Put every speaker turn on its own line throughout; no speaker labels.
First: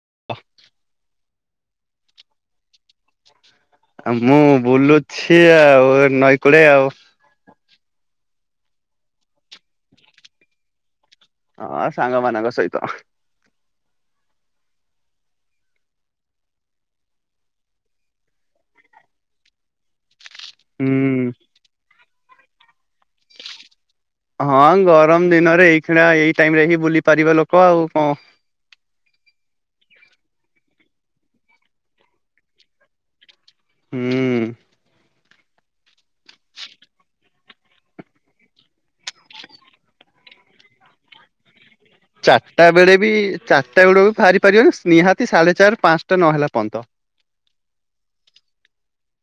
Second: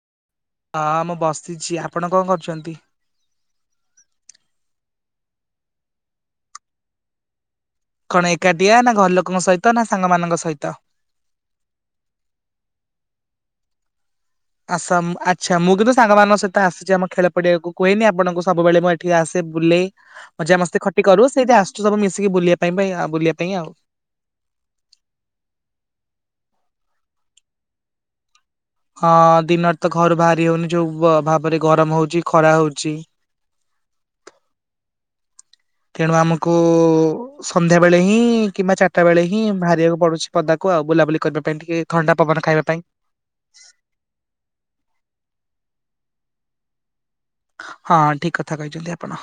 [inaudible]
ହଁ ମୁଁ ବସିଛି ଆପଣ କଣ କରୁଛନ୍ତି?
ମୁଁ ବୁଲୁଛି ଆଉ ନଈ କୂଳେ ଆଉ।
କଣ ଏକାଠିଆ ନା ଘର ଲୋକଙ୍କ ସହିତ ନା ସାଙ୍ଗ ମାନଙ୍କ ସହିତ।
ହଁ ସାଙ୍ଗ ମାନଙ୍କ ସହିତ।
ଆସା ଆଚ୍ଛା ମୁଁ କିନ୍ତୁ ସାଙ୍ଗମାନଙ୍କ ସହିତ ଆସିଛି ଆମ ଖେଳ ପଡିଆକୁ କୁହେନି ଆପଣଙ୍କୁ ସବୁବେଳେ ମୁଁ ଏଠିକି ଆସେ ବୁଲେ। ମଜା ମସ୍ତେ ଖଟି କରୁ
ହୁଁ।
ସେଇ ଆ ମିଶ ବୁଲିବା ପାଇଁ ଆଉ ବୁଲିବା ପାଇଁ ଆଉ।
ହଁ ଗରମ ଦିନରେ ଏଇଣା ଏଇ ଟାଇମ ରେ ହିଁ ବୁଲି ପାରିବ ଲୋକ ଆଉ କଣ।
ହଁ ଦିନରେ ତ ଘରୁ ବାହାରି ହଉନି ଯୋଉ ଭାବରେ ଗରମ ହଉଛି ଖରା ହଉଛି।
ହୁଁ।
ତେଣୁ ଆମକୁ ସନ୍ଧ୍ୟା ବେଳେ ହିଁ କିମ୍ବା ଚାରିଟା ବେଳେ ହିଁ ବାହାରିବାକୁ ପଡୁଛି ପଦାକୁ ଆଉ ବୁଲାବୁଲି କରିବା ପାଇଁ ଟିକେ ଥଣ୍ଡା ପବନ ଖାଇବା
ଚାରିଟା
ପାଇଁ।
ବେଳେ ବି ଚାରିଟା ବେଳ ବି ବାହାରି ପାରିବନ ସ୍ ନିହାତି ତି ସାଢେ ଚାରି ପାଞ୍ଚଟା ନହେଲା ପର୍ଯ୍ୟନ୍ତ।
ହଁ ଠିକ କଥା କହିଛନ୍ତି ଆପଣ।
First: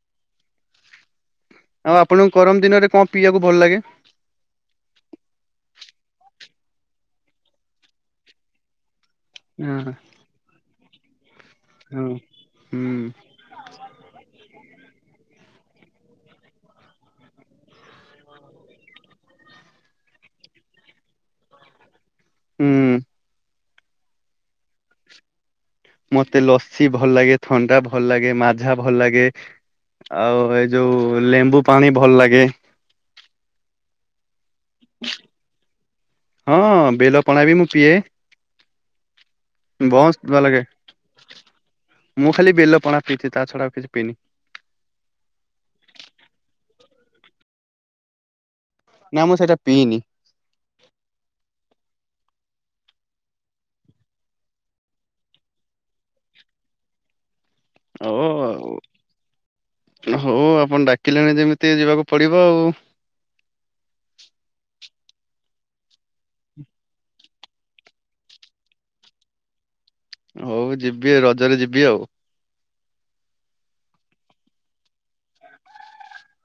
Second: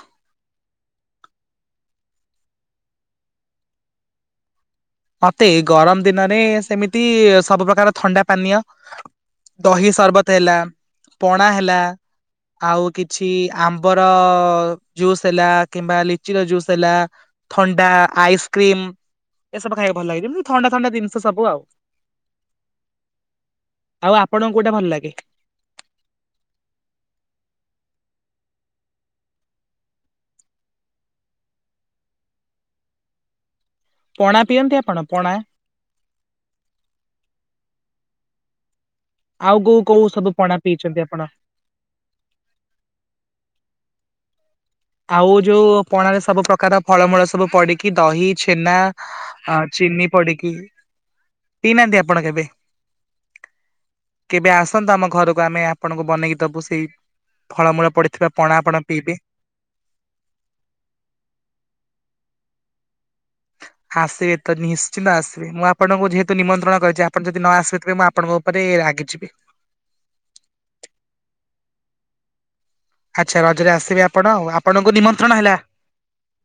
ଆଉ ଆପଣଙ୍କୁ ଗରମ ଦିନରେ କଣ ପିଇବାକୁ ଭଲ ଲାଗେ।
ମତେ ଗରମ ଦିନରେ ସେମିତି ସବୁ ପ୍ରକାର ଥଣ୍ଡା ପାନୀୟ। ଦହି ଶରବତ ହେଲା। ପଣା ହେଲା
ହୁଁ
ଆଉ
ହୁଁ।
କିଛି ଆମ୍ବର ଜୁସ୍ ହେଲା। କିମ୍ବା ଲିଚି ର ଜୁସ୍ ହେଲା ଥଣ୍ଡା ଆଇସ୍କ୍ରିମ। ଏସବୁ ଖାଇବାକୁ ଭଲ ଲାଗେଛି ଯେମିତି ଥଣ୍ଡା ଥଣ୍ଡା ଜିନିଷ ସବୁ ଆଉ।
ହୁଁ।
ଆଉ ଆପଣଙ୍କୁ କୋଉଟା ଭଲ ଲାଗେ?
ମତେ ଲସି ଭଲ ଲାଗେ ଥଣ୍ଡା ଭଲ ଲାଗେ ମାଝା ଭଲ ଲାଗେ ଆଉ ଏଇ ଯୋଉ ଲେମ୍ବୁ ପାଣି ଭଲ ଲାଗେ।
ପଣା ପିଅନ୍ତି ଆପଣ ପଣା
ହଁ ବେଲ ପଣା ବି ମୁଁ ପିଏ
ଆଉ କୋଉ କୋଉ
ବସ
ସବୁ
ଭଲ
ପଣା
ଲାଗେ
ପିଇଛନ୍ତି ଆପଣ
ମୁଁ ଖାଲି ବେଲ ପଣା ପିଇଛି ତା ଛଡା ଆଉ କିଛି ପନି
ଆଉ ଯୋଉ ପଣ ରେ ସବୁ ପ୍ରକାର ଫଳମୂଳ ସବୁ ପଡିକି ଦହି ଛେନା
ନା ମୁଁ ସେଇଟା ପିଇନି।
ଚିିନି ପିଡିକି ପଡ଼ିନାହାନ୍ତି ଆ ଆପଣ କେବେ କେବେ ଆସନ୍ତୁ ଆମ ଘରକୁ ଆମେ ଆପଣଙ୍କୁ ବନେଇକି ଦବୁ ସେଇ ଫଳମୂଳ
ଓ
ପଡିଥିବା ପଣା ଆପଣ ପିଇବେ
ହଉ ଆପଣ ଡାକିଲେଣି ଯେମିତି ଯିବାକୁ ପଡିବ ଆଉ
ଆସିବେ ତ ନିଶ୍ଚିନ୍ତ ଆସିବେ ମୁଁ ଆପଣଙ୍କୁ ଯେହେତୁ ନିମନ୍ତ୍ରଣ କରିଛି ଆପଣ ଯଦି ନ ଆସିବେ ତେବେ ମୁଁ ଆପଣଙ୍କ ଉପରେ ରାଗିଯିବି।
ହଉ ଯିବି ରଜରେ ଯିବି ଆଉ।
ଆଚ୍ଛା ରଜରେ ଆସିବେ ଆପଣ ଆ ଆପଣଙ୍କୁ ନିମନ୍ତ୍ରଣ ହେଲା।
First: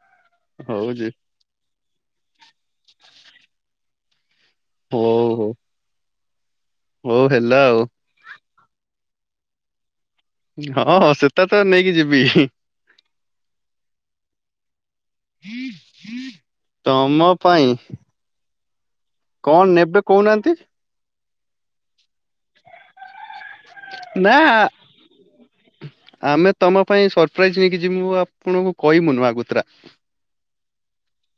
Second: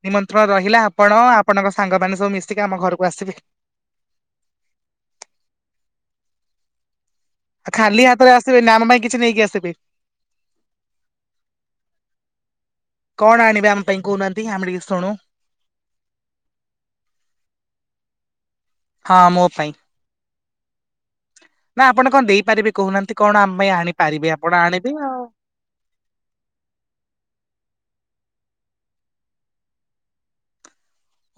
ନିମନ୍ତ୍ରଣ ରହିଲା
ହଉ ଯି
ଆପଣ ଆପଣଙ୍କ ସାଙ୍ଗମାନେ ସବୁ ମିଶିକି ଆମ ଘରକୁ ଆସିବେ।
ହଉ ହଉ। ହଉ ହେଲା ଆଉ।
ଆସିବ ଆମ ପାଇଁ କିଛି ନେଇକି ଆସିବି
ହଁ ହଁ ସେଟ ତ ନେଇକି ଯିବି।
କଣ ଆଣିବେ ଆମ ପାଇଁ କହୁନାହାନ୍ତି ଆମେ ଟିକେ ଶୁଣୁ।
ତମ ପାଇଁ
ହଁ ମୋ
କଣ
ପାଇଁ
ନେବେ କହୁନାହାନ୍ତି।
ନା ଆପଣ କଣ ଦେଇପାରିବେ କହୁନାହାନ୍ତି। କଣ ଆମ ପାଇଁ ଆଣିପାରିବେ
ନା
ଆପଣ ଆଣିବେ ଆଉ
କିଛି ମୁଁ ଆପଣଙ୍କୁ କହିବୁନୁ ଆଗତୁରା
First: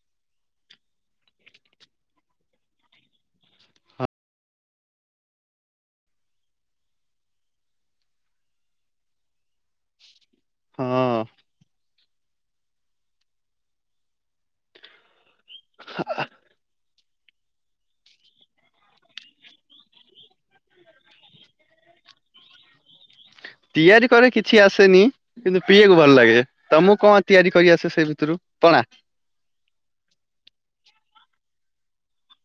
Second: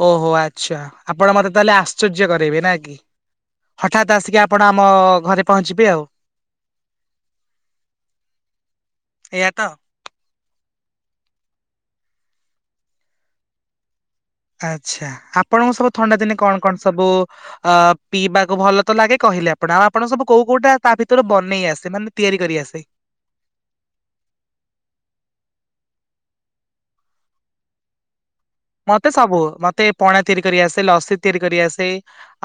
ଓହୋ ଆଚ୍ଛା ଆପଣ ମତେ ତାହେଲେ ଆଶ୍ଚର୍ଯ୍ୟ କରାଇବେ ନା କି ହଠାତ୍ ଆସିକି ଆପଣ ଆମ ଘରେ ପହଞ୍ଚିବେ ଆଉ ଏଆ ତ
ହଁ।
ଆଚ୍ଛା ଆ ଆପଣଙ୍କ ସବୁ ଥଣ୍ଡା ଦିନେ କଣ କଣ ସବୁ ଅ ପିଇବାକୁ ଭଲ ତ ଲାଗେ କହିଲେ ଆପଣ ଆଉ ଆପଣ ସବୁ କୋଉ କୋଉଟା ତା ଭିତରେ ବନେଇ ଆସେ ମାନେ ତିଆରି କରି ଆସେ
ତିଆରି କରେ କିଛି ଆସେନି କିନ୍ତୁ ପିଇକୁ ଭଲ ଲାଗେ ତମକୁ କଣ ତିଆରି କରିଆସେ ସେ ଭିତରୁ ପଣା?
ମତେ ସବୁ ମତେ ପଣା ତିଆରି କରି ଆସେ ଲସି ତିଆରି କରି ଆସେ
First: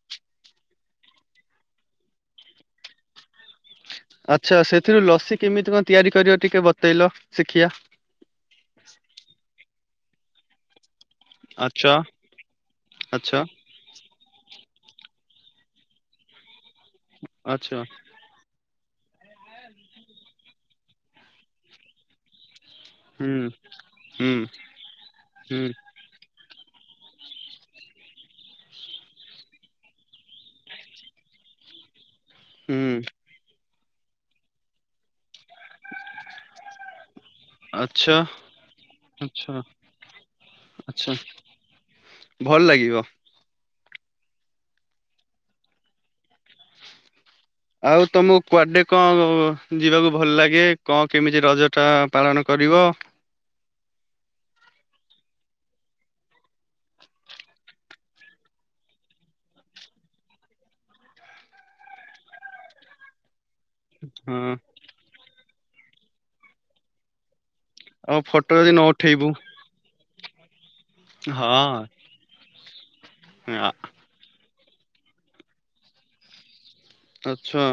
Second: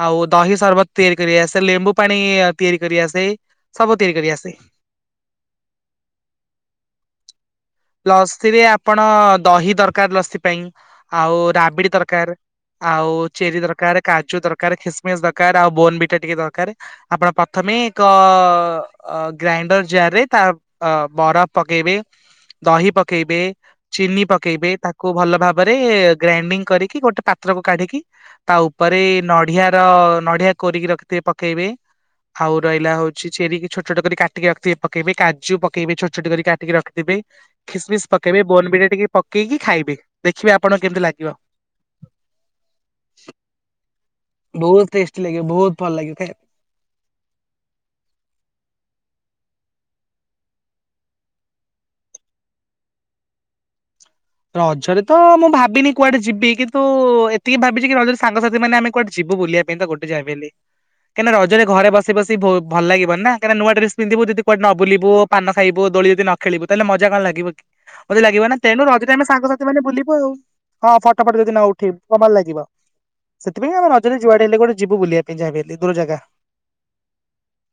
ଆଉ ଦହି ସରବତ ତିଆରି କରି ଆସେ ଲେମ୍ବୁ ପାଣି ତିଆରି କରି ଆସେ ସବୁ ତିଆରି କରି ଆସେ।
ଆଚ୍ଛା ସେଥିରୁ ଲସି କେମିତି କଣ ତିଆରି କରିବ ଟିକେ ବତେଇଲ ଶିଖିବା
ଲସି ରେ ଆପଣ ଦହି ଦରକାର ଲସି ପାଇଁ ଆଉ ରାବିଡି
ଆଚ୍ଛା
ଦରକାର ଆଉ
ଆଚ୍ଛା
ଚେରି ଦରକାର କାଜୁ ଦରକାର ଖସମିସ ଦରକାର ଦରକାର ଆଉ ବୋନ ବି ଟା ଟିକେ ଦରକାର ଆପଣ ପ୍ରଥମେ
ଆଚ୍ଛା
ଏକ ଅ ଗ୍ରାଇଣ୍ଡର ଜାରରେ ତା ଅ ବରଫ ପକେଇବେ। ଦହି
ହୁଁ
ପକେଇବେ, ଚିନି
ହୁଁ
ପକେଇବେ, ତାକୁ ଭଲ
ହୁଁ
ଭାବରେ ଗ୍ରାଇଡିଙ୍ଗ କରିକି ଗୋଟେ ପାତ୍ର କୁ କାଢିକି ତା ଉପରେ ନଢ଼ିଆ ର ନଢିଆ କୋରିକି ରଖିଥିବେ ପକେଇବେ। ହାଉ ରହିଲା
ହୁଁ
ହଉଛି [unintelligible] ଛୋଟ ଛୋଟ କରି କାଟିକି ରଖିଥିବେ ପକେଇବେ। କାଜୁ ପକେଇବେ ଛୋଟ ଛୋଟ କରି କାଟିକି ରଖିଥିବେ। ଖିସମୀସ୍
ଆଚ୍ଛା
ପକେଇବେ, ବୋନବିଟା ଟିକେ
ଆଚ୍ଛା
ପକେଇକି ଖାଇବେ ଦେଖିବେ ଆପଣ କେମିତି
ଆଚ୍ଛା
ଲାଗିବ।
ଭଲ ଲାଗିବ।
ବହୁତ ଟେଷ୍ଟି ଲାଗିବ ବହୁତ ଭଲ ଲାଗିଥାଏ
ଆଉ ତମକୁ କୁଆଡେ କଣ ଯିବାକୁ ଭଲ ଲାଗେ, କଣ କେମିତି ରଜ ଟା ପାଳନ କରିବ?
ରଜରେ ତ ମୁଁ ଭାବିନି କୁଆଡେ ଯିବି କିନ୍ତୁ ଏତିକି ଭାବିଛି କି ରଜରେ ସାଙ୍ଗସାଥି ମାନେ ଆମେ କୁଆଡେ ଯିବୁ ବୁଲିବା ପାଇଁ ତ ଗୋଟେ ଯାହା ବି ହେଲେ। କାଇଁନା ରଜରେ ଘରେ ବସି ବସି ବୋ ଭଲ ଲାଗିବନି ନା। କାଇଁନା ନୂଆଡ୍ରେସ ପିନ୍ଧିବୁ ଯଦି
ହଁ
କୁଆଡେ ନ ବୁଲିବୁ [unintelligible] ଖାଇବୁ, ଦୋଳି ଯଦି ନ ଖେଳିବୁ ତାହେଲେ ମଜା କଣ ଲାଗିବ କି।
ଆମ ଫଟୋ ଯଦି ନ ପ [inaudible]
ରେ ଆମେ ସାଙ୍ଗସାଥି ମାନେ ବୁଲି ପଳଉ। ହଁ ଫଟ ଫଟ
ହଁ।
ଯଦି ନ ଉଠେଇବୁ [inaudible] ଭଲ ଲାଗିବ
ଆ-
ସେଥିପାଇଁ ଆମେ ରଜରେ ଯୁଆଡେ ହେଲେ ଗୋଟେ ଯିବୁ ବୁଲିବା ପାଇଁ ଯାହାବି ହେଲେ ଦୂର ଜାଗା।
ଆଚ୍ଛା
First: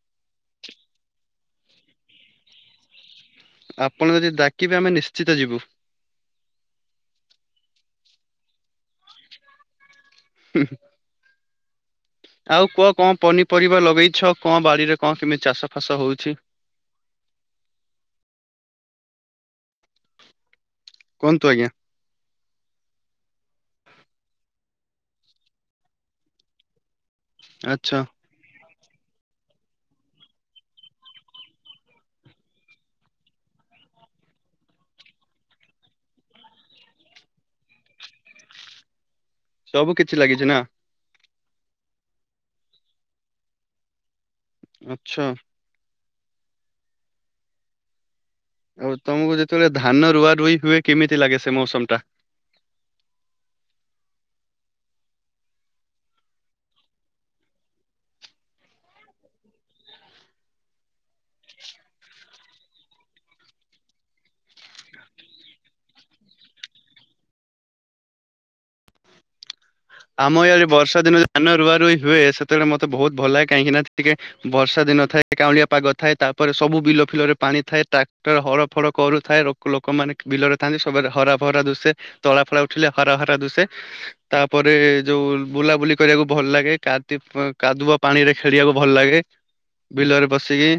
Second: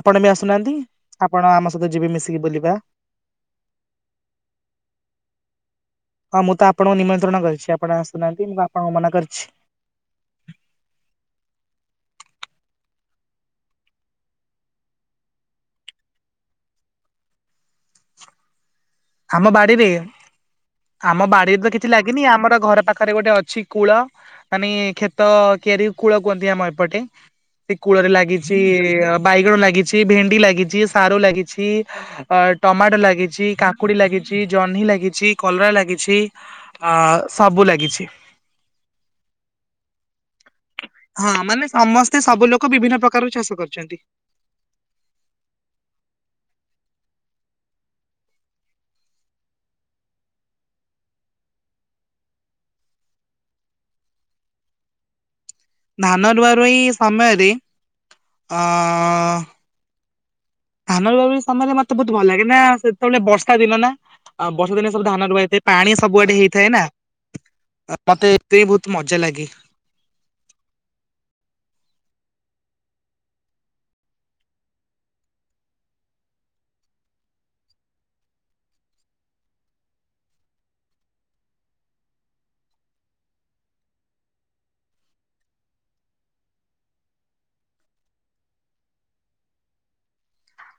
ଆପଣ ମି ଆସୁନାହାନ୍ତି, ଆପଣ ଆମ ସହିତ ଯିବେ ମିଶିକି ବୁଲିବା।
ଆପଣ ଯଦି ଡାକିବେ ଆମେ ନିଶ୍ଚିତ ଯିବୁ।
ହଁ ମୁଁ ତ ଆପଣଙ୍କୁ ନିମନ୍ତ୍ରଣ କରିଛି, ଆପଣ ଆସୁନାହାନ୍ତି ମୁଁ ଆପଣଙ୍କ ମନା କରିଛି।
[unintelligible] ଆଉ କୁଅ କଣ ପନିପରିବା ଲଗେଇଛ, କଣ ବାଡିରେ କଣ କେମିତି ଚାଷ ଫାସ ହଉଛି।
ହାମ ବାଡିରେ- ଆମ
କୁହନ୍ତୁ
ବାଡି [unintelligible]
ଆଜ୍ଞା
ତ କିଛି ଲାଗିନି ଆମର ଘର ପାଖରେ ଗୋଟେ ଅଛି କୂଳ। ଆନେ କ୍ଷେତ କିଆରି କୁ କୂଳ କୁହନ୍ତି ଆମ ଏପଟେ। [unintelligible]
ଆଚ୍ଛା
କୂଳରେ ଲାଗିଛି ବାଇଗଣ ଲାଗିଛି, ଭେଣ୍ଡିଲାଗିଛି, ସାରୁ ଲାଗିଛି, ଅ ଟମାଟ ଲାଗିଛି କା କୁଡି ଲାଗିଛି, ଜହ୍ନି ଲାଗିଛି, କଲରା ଲାଗିଛି ଆ ସବୁ ଲାଗିଛି।
ସବୁ କିଛି ଲାଗିଚି ନା।
ହଁ ମାନେ ସମସ୍ତେ ସବୁ ଲୋକ ବିଭିନ୍ନ ପ୍ରକାର ଚାଷ କରିଛନ୍ତି।
ଆଚ୍ଛା ଆଉ ତମକୁ ଯେତେବେଳେ ଧାନ ରୁଆରୁଇ ହୁଏ, କେମିତି ଲାଗେ ସେ ମୌସମଟା?
ଧାନ ରୁଆରୁଈ ସମୟରେ ଆ ଧାନ ରୁଆରୁଇ ସମୟରେ ମତେ ବହୁତ ଭଲ ଲାଗେ ନା, ସେତେବେଳେ ବର୍ଷା ଦିନ ନା ଆ ବର୍ଷା ଦିନ ସବୁ ଧାନ ରୁଆ ହେଇଥାଏ। ପାଣି ସବୁଆଡେ ହେଇଥାଏ ନା, ମତେ ଏଥେଇଁ ବହୁତ ମଜା ଲାଗେ।
ଆମ ଇଆଡେ ବର୍ଷା ଦିନ ଧାନ ରୁଆରୁଈ ହୁଏ, ସେତେବେଳେ ମତେ ବହୁତ ଭଲ ଲାଗେ କାହିଁକି ନା ଟିକେ ବର୍ଷା ଦିନ ଥାଏ, କାଉଁଳିଆ ପାଗ ଥାଏ। ତାପରେ ସବୁ ବିଲ ଫିଲରେ ପାଣି ଥାଏ, ଟ୍ରାକ୍ଟର ହର ଫଡ କରୁଥାଏ, ଲୋକ ଲୋକମାନେ ବିଲରେ ଥାନ୍ତି, ସବୁଆଦେ ହରା ଫରା ଦୁସେ, ତଳା ଫଳା ଉଠିଲେ ହରା ହରା ଦୁସେ ତାପ ପରେ ଯୋଉ ବୁଲାବୁଲି କରିବାକୁ ଭଲ ଲାଗେ, କାତି କାଦୁଅ ପାଣି ରେ ଖେଳିବାକୁ ଭଲ ଲାଗେ ବିଲରେ ବସିକି।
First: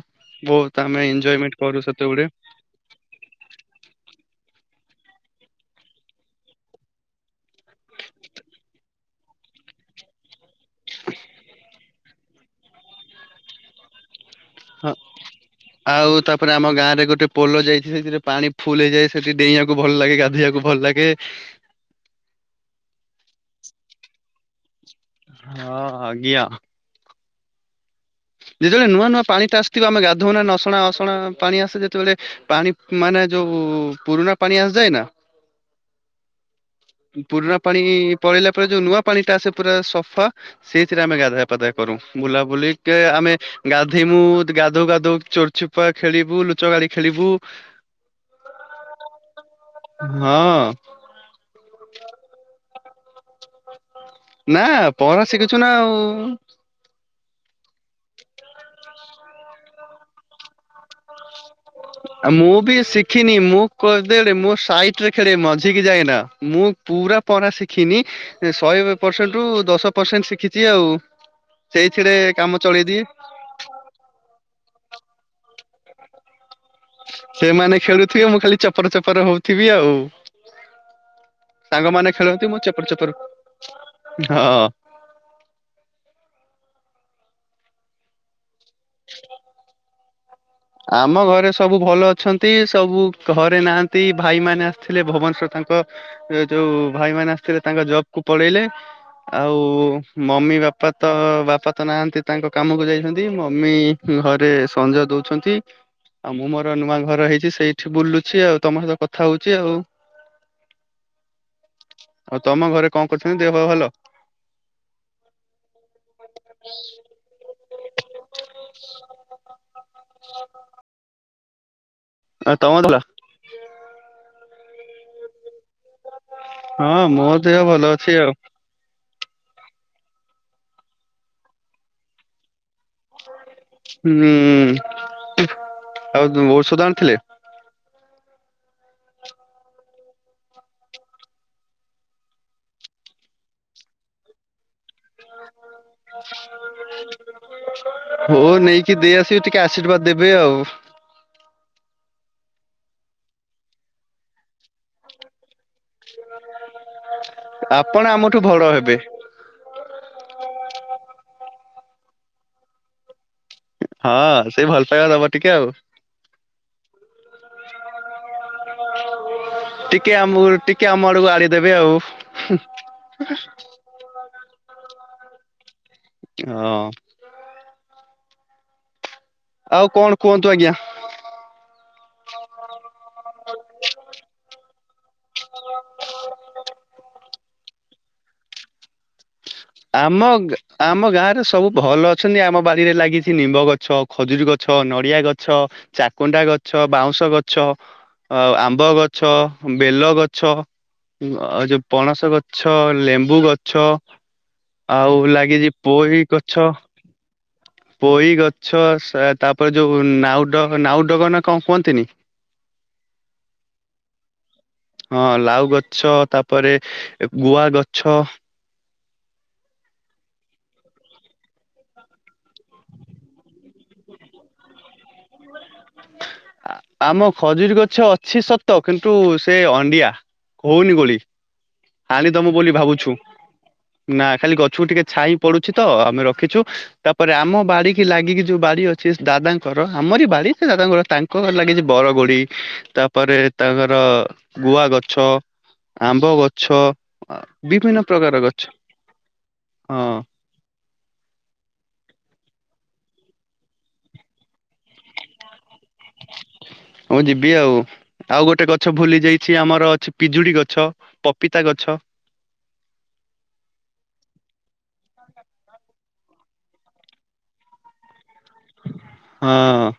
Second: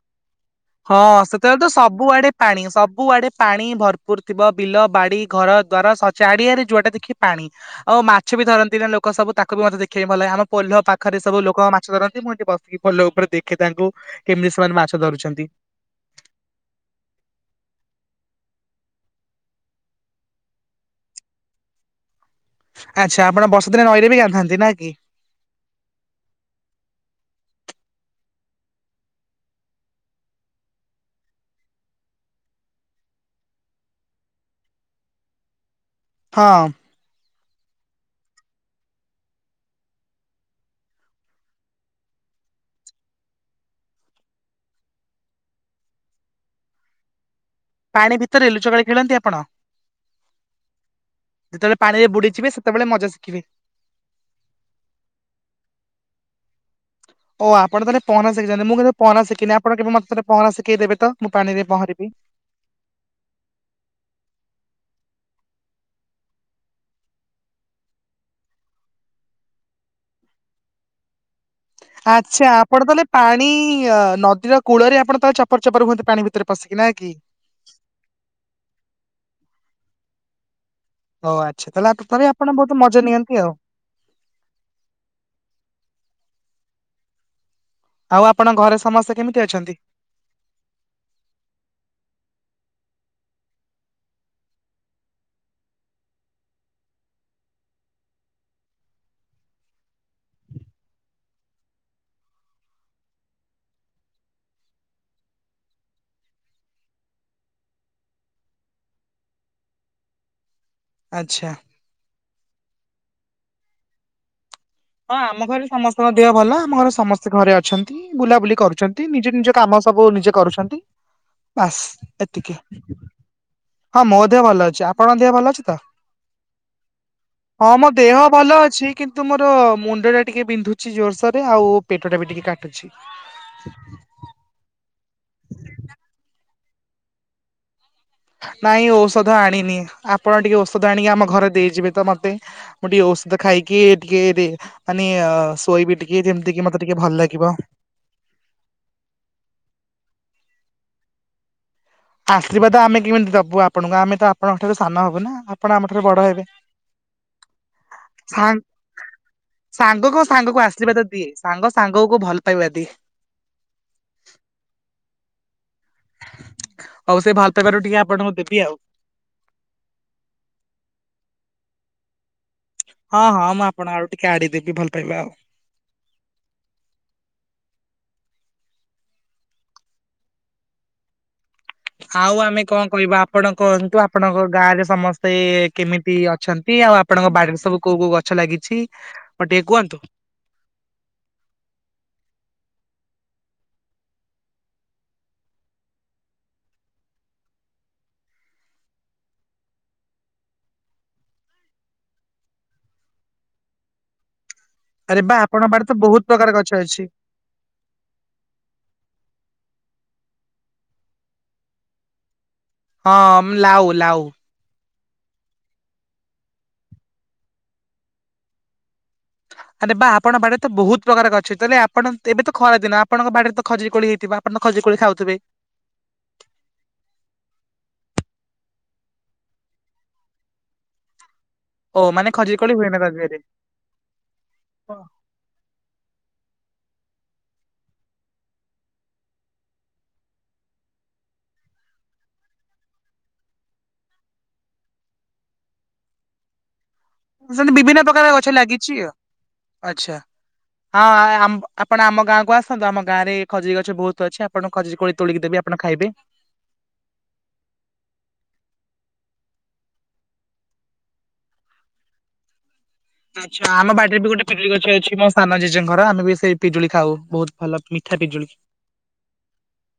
ବହୁତ
ହଁ
ଆମେ ଏଞ୍ଜୟମେଣ୍ଟ
ସେତେବେଳେ ତ
କରୁ ସେତେବେଳେ
ସବୁଆଡେ ପାଣି, ସବୁଆଡେ ପାଣି ଭରପୁର ଥିବବ। ବିଲବାଡ଼ି, ଘରଦ୍ୱାର ସ ଚାଡ଼ିଆଡେ ଯୁଆଡେ ଦେଖି ପାଣି। ଓ ମାଛ ବି ଧରନ୍ତି ନା ଲୋକ। ଲୋକ ସବୁ ପାଖକୁ ମଧ୍ୟ ମତେ ଦେଖିବାକୁ ଭଲ ଲାଗେ ଆମ ପୋଲ ପାଖରେ ସବୁ ଲୋକ ମାଛ ଧରନ୍ତି ମୁଁ ଏଠି ବସିକି ପୋଲ ଉପରେ ଦେଖେ ତାଙ୍କୁ କେମିତି ସେମାନେ ମାଛ ଧରୁଛନ୍ତି
ଆଉ ତାପରେ ଆମ ଗାଁ ରେ ଗୋଟେ ପୋଲ ଯାଇଛି ସେଥିରେ ପାଣି ଫୁଲ ହେଇଯାଏ ସେଠି ଡେଇଁବାକୁ ଭଲ ଲାଗେ ଗାଧୋଇବାକୁ ଭଲ ଲାଗେ
ଆଚ୍ଛା ଆପଣ ବର୍ଷଦିନ ନଈରେ ବି ଗାନନ୍ତି ନା କି।
ହଁ ଆଜ୍ଞା ଯେତେବେଳେ ନୂଆ ନୂଆ ପାଣି ଟା ଆସିଥଥିବା ଆମେ ଗାଧଉ ନା ନସଣା ଅସଣା ପାଣି ଆସେ ଯେତେବେଳେ ପାଣି ମାନେ ଯୋଉ ପୁରୁଣା ପାଣି ଆସିଯାଏ ନା।
ହଁ।
ପୁରୁଣା ପାଣି ପଳେଇିଲା ପରେ ଯୋଉ ନୂଆ ପାଣି ଟା ଆସେ ପୁରା ସଫା ସେଇଥିରେ ଆମେ ଗାଧଆ ପାଧଆ କରୁ ବୁଲାବୁଲିିକ ଆମେ ଗାଧେଇମୁ ଗାଧଉ ଗାଧ ଚୋରଚୁପା ଖେଳିବୁ ଲୁଚ ଗାଳି ଖେଳିବୁ।
ପାଣି ଭିତରେ ଲୁଚକାଳି ଖେଳନ୍ତି ଆପଣ।
ହଁ।
ଯେତେବେଳେ ପାଣିରେ ବୁଡିଯିବ ସେ। ସେତେବେଳେ ମଜା ଶଖିବେ
ନା ପହଁରା ଶିଖିଛୁ ନା ଆଉ
ଓ ଆପଣ ତାହେନେ ଶିଖିଛନ୍ତି ମୁଁ କିନ୍ତୁ ପହଁରା ଶିଖିନି ଆପଣ କେବେ ମତେ ପହଁରା ଶିଖେଇ ଦେବେ
ମୁଁ ବି ଶିଖିନି ମୁଁ କରିଦେଲେ ମୋ ସାଇ। ଠ ରେ ଖେଳେ ମଝିକି ଯାଏନା ମୁଁ ପୁରା ପହଁରା ଶିଖିନି ଶହେ ପରସେଣ୍ଟ ରୁ ଦଶ ପରସେଣ୍ଟ ଶିଖିଛି ଆଉ ସେଇଥିରେ
ଆଚ୍ଛା
କାମ
ଆପଣ
ଚଳେଇଦିଏ
ତାହେଲେ ପାଣି ନଦୀର କୂଳରେ ଆପ୍ ଆପଣ ତାହେଲେ ଚପର ଚପର ହୁଅନ୍ତି ପାଣି ଭିତରେ ପଶିକି ନା କି?
ସେମାନେ ଖେଳୁଥିବେ ମୁଁ ଖାଲି ଚପର ଚପର ହଉ ଥିବି ଆଉ
ହ ଆଚ୍ଛା ତାହେଲେ
ସାଙ୍ଗମାନେ
ତଥାପି
ଖେଳନ୍ତି
ଆପଣ
ମୁଁ
ବହୁତ
ଚପର
ମଜା
ଚପର
ନିଅନ୍ତି ଆଉ
ହଁ।
ଆଉ ଆପ ଆପଣଙ୍କ ଘରେ ସମସ୍ତେ କେମିତି ଅଛନ୍ତି
ଆମ ଘରେ ସବୁ ଭଲ ଅଛନ୍ତି ସବୁ ଘରେ ନାହାନ୍ତି ଭାଇ ମାନ ଆସିଥିଲେ ଭବନେଶ୍ଵର ତାଙ୍କ ଯୋଉ ଭାଇ ମାନ ଆସିଥିଲେ ତାଙ୍କ ଜବ୍ କୁ ପଳେଇଲେ ଆଉ ମମି ବାପା ତ ବାପା ତ ନାହାନ୍ତି ତାଙ୍କ କାମକୁ ଯାଇଛନ୍ତି ମମି ଘରେ ସଂଞ ଦଉଛନ୍ ନ୍ତି ଆଉ ମୁଁ ମୋର ନୂଆ ଘର ହେଇଛି ସେଇଠି ବୁଲୁଛି ଆଉ ତମ ସହିତ କଥା ହଉଛି ଆଉ।
ଆଚ୍ଛା।
ଆଉ ତମ ଘରେ କଣ କରୁଛନ୍ତି ଦେହ ପା ଭଲ।
ହଁ ଆମ ଘରେ ସମସ୍ତଙ୍କ ଦେହ ଭଲ ଆମ ଘରେ ସମସ୍ତେ ଘରେ ଅଛନ୍ତି ବୁଲାବୁଲି କରୁଛନ୍ତି ନିଜ ନିଜ କାମ ସବୁ । ନିଜେ କରୁଛନ୍ତି । ବାସ୍ । ଏତିକି
ଆଉ ତମ ଭଲ
ହଁ ମୋ ଦେହ ଭଲ ଅଛି ଆପଣ ଦେହ ଭଲ ଅଛି ।
ହଁ ମୋ ଦେହ
ହଁ
ଭଲ
ମୋ
ଅଛି
ଦେହ
ଆଉ।
ଭଲ ଅଛି । କିନ୍ତୁ ମତେ କିନ୍ତୁ ମୁଣ୍ଡ ଟା ଟିକେ ବିନ୍ଧୁଛି ଜୋରସୋରେ ଆଉ ପେଟ ଟା ବି ଟିକେ କାଟ
ହୁଁ । ଆଉ ଦୁ ଔଷଧ ଆଣିଥିଲେ ।
ନାଇଁ ଔଷଧ ଆଣିନି ଆପଣ ଟିକେ ଔଷଧ ଆଣିକି ଆମ ଘରେ ଦେଇଯିବେ ତ ମତେ ମୁଁ ଟିକେ ଔଷଧ ଖାଇକି ଟିକେ ରି ମାନେ ଅ
ହଉ ନେଇକି ଦେଇ ଆସିବି ଟିକେ ଆଶୀର୍ବାଦ ଦେବେ ଆଉ।
ଆଶୀର୍ବାଦ ଆମେ କେମିତି ଦବୁ ଆପଣଙ୍କୁ ଆମେ ତ ଆପଣଙ୍କ ଠାରୁ ସାନ ହବୁ ନା ଆପଣ ଆମ ଠାରୁ ବଡ ହେବେ।
ଆପଣ ଆମଠୁ
ସାଙ୍ଗ
ବଡ ହେବେ ।
ଅଶ୍ରିବାଦ ଦିଏ ସାଙ୍ଗ ସାଙ୍ଗ କୁ ଭଲ ପାଇବା ଦିଏ।
ହଁ ସେଇ ଭଲ ପାଇବା ଦବ ଟିକେ ଆଉ।
ହଉ ସେ ଭଲପାଇବାରୁ ଟିକେ ଆପଣଙ୍କୁ ଦେବି ଆଉ।
ଟିକେ ଆମକୁ ଟିକେ ଆମ ଆଡକୁ ଆଡେଇ ଦେବେ ଆଉ।
ହଁ ହଁ ମୁଁ ଆପଣଙ୍କ ଆଡ଼କୁ ଟିକେ ଆଡ଼େଇ ଦେବି ଭଲ ପାଇବା ଆଉ।
ହଁ। ଆଉ କଣ କୁହନ୍ତୁ ଆଜ୍ଞା।
ଆଉ ଆମେ କଣ କହିବା ଆପଣ କହନ୍ତୁ ଆପଣଙ୍କ ଗାଁରେ ସ ସମସ୍ତ ସ୍ତେ କେମିତି ଅଛନ୍ତି ଆଉ ଆପଣଙ୍କ ବା ସବୁ କୋଉ କୋଉ ଗଛ ଲାଗିଛି ମତେ ଟିକେ କୁହନ୍ତୁ
ଆମ ଆମ ଗାଁରେ ସବୁ ଭଲ ଅଛନ୍ତି ଆମ ବାଡିରେ ଲାଗି ଛି ନିମ୍ବ ଗଛ, ଖଜୁରୀ ଗଛ, ନଡିଆ ଗଛ, ଚାକୁଣ୍ଡା ଗଛ, ବାଉଁଶ ଗଛ, ଆ ଆମ୍ବ ଗଛ, ବେଲ ଗଛ ଯୋଉ ପଣସ ଗଛ ଲେମ୍ବୁ ଗଛ ଆଉ
ଆରେ ବା ଆପଣଙ୍କ
ଲାଗିଛି
ବାଡିରେ ତ ବହୁତ
ପୋଇ
ପ୍ରକାର
ଗଛ
ଅଛି।
ପୋଇ ଗଛ ତାପରେ ଯୋଉ ନାଉଡ ନାଉଡଙ୍କ ନା କଣ କୁହନ୍ତିନି
ହଁ ମ ଲାଉ ଲାଉ
ହଁ ଲାଉ ଗଛ ତାପରେ ଗୁଆ ଗଛ
ଆରେ ବା ଆପଣଙ୍କ ବାଡିରେ ତ ବହୁତ ପ୍ରକାର ଗଛ ଅଛି ତାହେଲେ ଆପଣ ଏବେ ତ ଖରା ଦିନ ଆପଣଙ୍କ ବାଡିରେ ତ ଖଜିୁରୀ କୋଳି ହେଇଥିବ ଆପଣ ଖଜିୁର କୋଳି ଖାଉଥିବେ
ଆମ ଖଜୁରୀ ଗଛ ଅଛି ସତ କିନ୍ତୁ ସେ ଅଣ୍ଡିଆ ହଉନି କୋଳି।
ଓ
ହାଣି
ମାନେ
ଦବୁ
ଖଜିର
ବୋଲି
କୋଳି ହୁଏନା ତା
ଭାବୁଛୁ
ଦେହରେ
ନା ଖାଲି ଗଛକୁ ଟିକେ ଛାଇ ପଡୁଛି ତ ଆମେ ରଖିଛୁ ତାପରେ ଆମ ବାଡି କି ଲାଗିକି ଯୋଉ ବାଡି ଅଛି ଦାଦାଙ୍କର ଆମରି ବାଡ଼ି ସେ ଦାଦାଙ୍କର ତାଙ୍କ ଘର ଲାଗିଛି ବରକୋଳି ତାପରେ ତାଙ୍କର ଗୁଆ ଗଛ, ଆମ୍ବ ଗଛ
ସେମିତି ବିଭିନ୍ନ ପ୍ରକାର ଗଛ ଲାଗିଛି ଆଉ ଆଚ୍ଛା।
ହଁ
ହଁ ଆପଣ ଆମ ଗାଁକୁ ଆସନ୍ତୁ ଆମ ଗାଁରେ ଖଜୁରୀ ଗଛ ବହୁତ ଅଛି ଆପଣ ଖଜୁରୀ କୋଳି ତୋଳିକି ଦେବି ଆପଣ ଖାଇବେ।
ହଁ ଯିବି ଆଉ ଆଉ ଗୋଟେ ଗଛ ଭୁଲି ଯାଇଛି ସେ ଆମର ଅଛି ପିଜୁଡି ଗଛ, ପପିତା ଗଛ
ଆଚ୍ଛା ଆମ ବାଡିରେ ବି ଗୋଟେ ପିଜୁଳି ଗଛ ଅଛି ମୋ ସାନ ଜେଜେଙ୍କର ଆମେ ବି ସେଇ ପିଜୁଳି ଖାଉ ବହୁତ ଭଲ ମିଠା ପିଜୁଳି।
ହଁ।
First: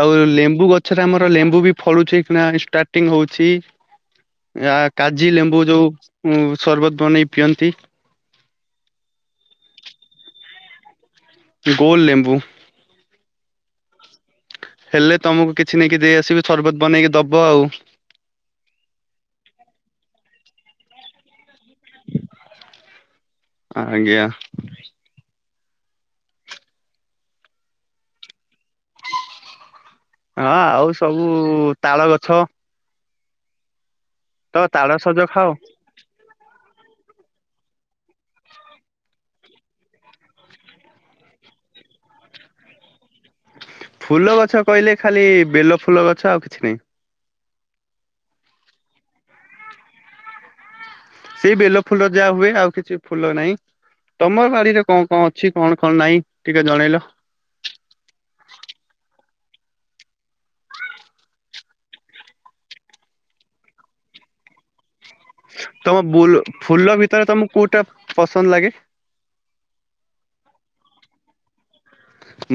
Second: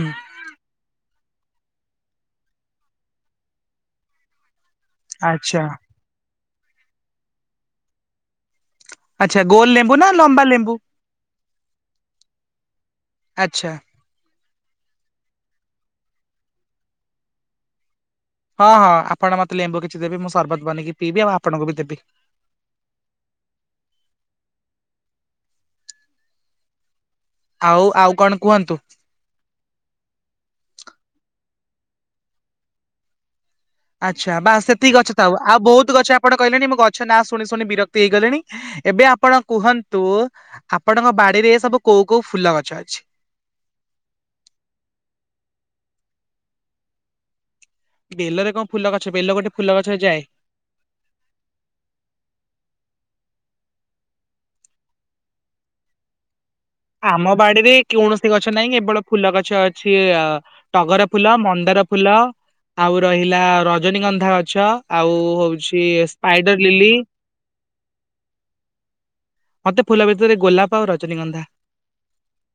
ଆଉ ଲେମ୍ବୁ ଗଛରେ ଆମର ଲେମ୍ବୁ ବି ଫଳୁଛି କି ନା ଷ୍ଟାର୍ଟିଙ୍ଗ ହଉଛି ଆୟ କାଜି
ଆଚ୍ଛା
ଲେମ୍ବୁ ଯୋଉ ସରବତ ବନେଇ ପିଅନ୍ତି
ଆଚ୍ଛା ଗୋଲ ଲେମ୍ବୁ ନା ଲମ୍ବା ଲେମ୍ବୁ
ଗୋଲ ଲେମ୍ବୁ
ଆଚ୍ଛା।
ହେଲେ ତମକୁ କିଛି ନେଇକି ଦେଇ ଆସିବି ସରବତ ବନେଇକି ଦବ ଆଉ
ହଁ ହଁ ଆପଣ ମତେ ଲେମ୍ବୁ କିଛି ଦେବେ ମୁଁ ସର୍ବତ ବନେଇ କି ପିଇବି ଆପଣଙ୍କୁ ବି ଦେବି
ଆଜ୍ଞା।
ଆଉ ଆଉ କଣ କୁହନ୍ତୁ?
ହଁ ଆଉ ସବୁ ତାଳ ଗଛ
ଆଚ୍ଛା ବା
ତ
ସେତିକି
ତାଳ
ଗଛ
ସଜ
ଥାଉ
ଖାଅ।
ଆଉ ବହୁତ ଗଛ ଆପଣ କହିଲେଣି ମୋ ଗଛ ନା ଶୁଣି ଶୁଣି ବିରକ୍ତି ହେଇଗଲେଣି ଏବେ ଆପଣ କୁହନ୍ତୁ ଆପଣଙ୍କ ବାଡିରେ ସବୁ କୋଉ କୋଉ ଫୁଲ ଗଛ ଅଛି।
ଫୁଲ ଗଛ କହିଲେ ଖାଲି ବେଲ ଫୁଲ ଗଛ ଆଉ କିଛି ନାହିଁ।
ବେଲରେ କଣ ଫୁଲ ଗଛ ବେଲ ଗୋଟେ ଫୁଲ ଗଛରେ ଯାଏ
ସେଇ ବେଲ ଫୁଲ ଯାହା ହୁଏ ଆଉ କିଛି ଫୁଲ ନାହିଁ ତମର ବାଡିରେ କଣ କଣ ଅଛି କଣ କଣ ନାହିଁ। ଟିକେ ଜଣେଇଲ?
ଆମ ବାଡିରେ କୌଣସି ଗଛ ନାହିଁ ଏବଳ ଫୁଲ ଗଛ ଅଛି ଟଗର ଫୁଲ ମନ୍ଦାର ଫୁଲ ଆଉ ରହିଲା ରଜନୀଗନ୍ଧା ଗଛ ଆଉ ହଉଛି
ତମ
ସ୍ପାଇଡର ଲିଲି
ଫୁଲ ଭିତରେ ତମକୁ କୋଉଟା ପସନ୍ଦ ଲାଗେ
ମୋତେ ଫୁଲ ଭିତରେ ଗୋଲାପ ଆଉ ରଜନୀଗନ୍ଧା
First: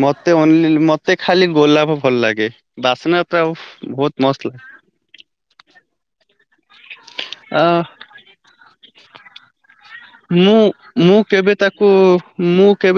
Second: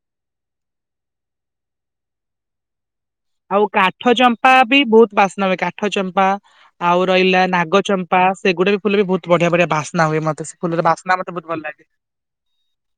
ମତେ ଖାଲି ମତେ ଖାଲି ଗୋଲାପ ଭଲ ଲାଗେ ବାସ୍ନା ତା
ଆଉ କାଠ
ବହୁତ ମସ୍ତ
ଚମ୍ପା
ଲାଗେ।
ବି ବହୁତ ବାସ୍ନା ହୁଏ କାଠ ଚମ୍ପା ଆଉ ରହିଲା
ଆ
ନାଗଚମ୍ପା ସେଗୁଡା ବି ଫୁଲ ବି ବହୁତ ବଢିଆ ବଢିଆ ବାସ୍ନା ହୁଏ ମତେ ସେ
ମୁଁ
ଫୁଲର
ମୁଁ
ବାସ୍ନା ମତେ ବହୁତ
କେବେ
ଭଲ
ତାକୁ
ଲାଗେ।
ମୁଁ କେବେ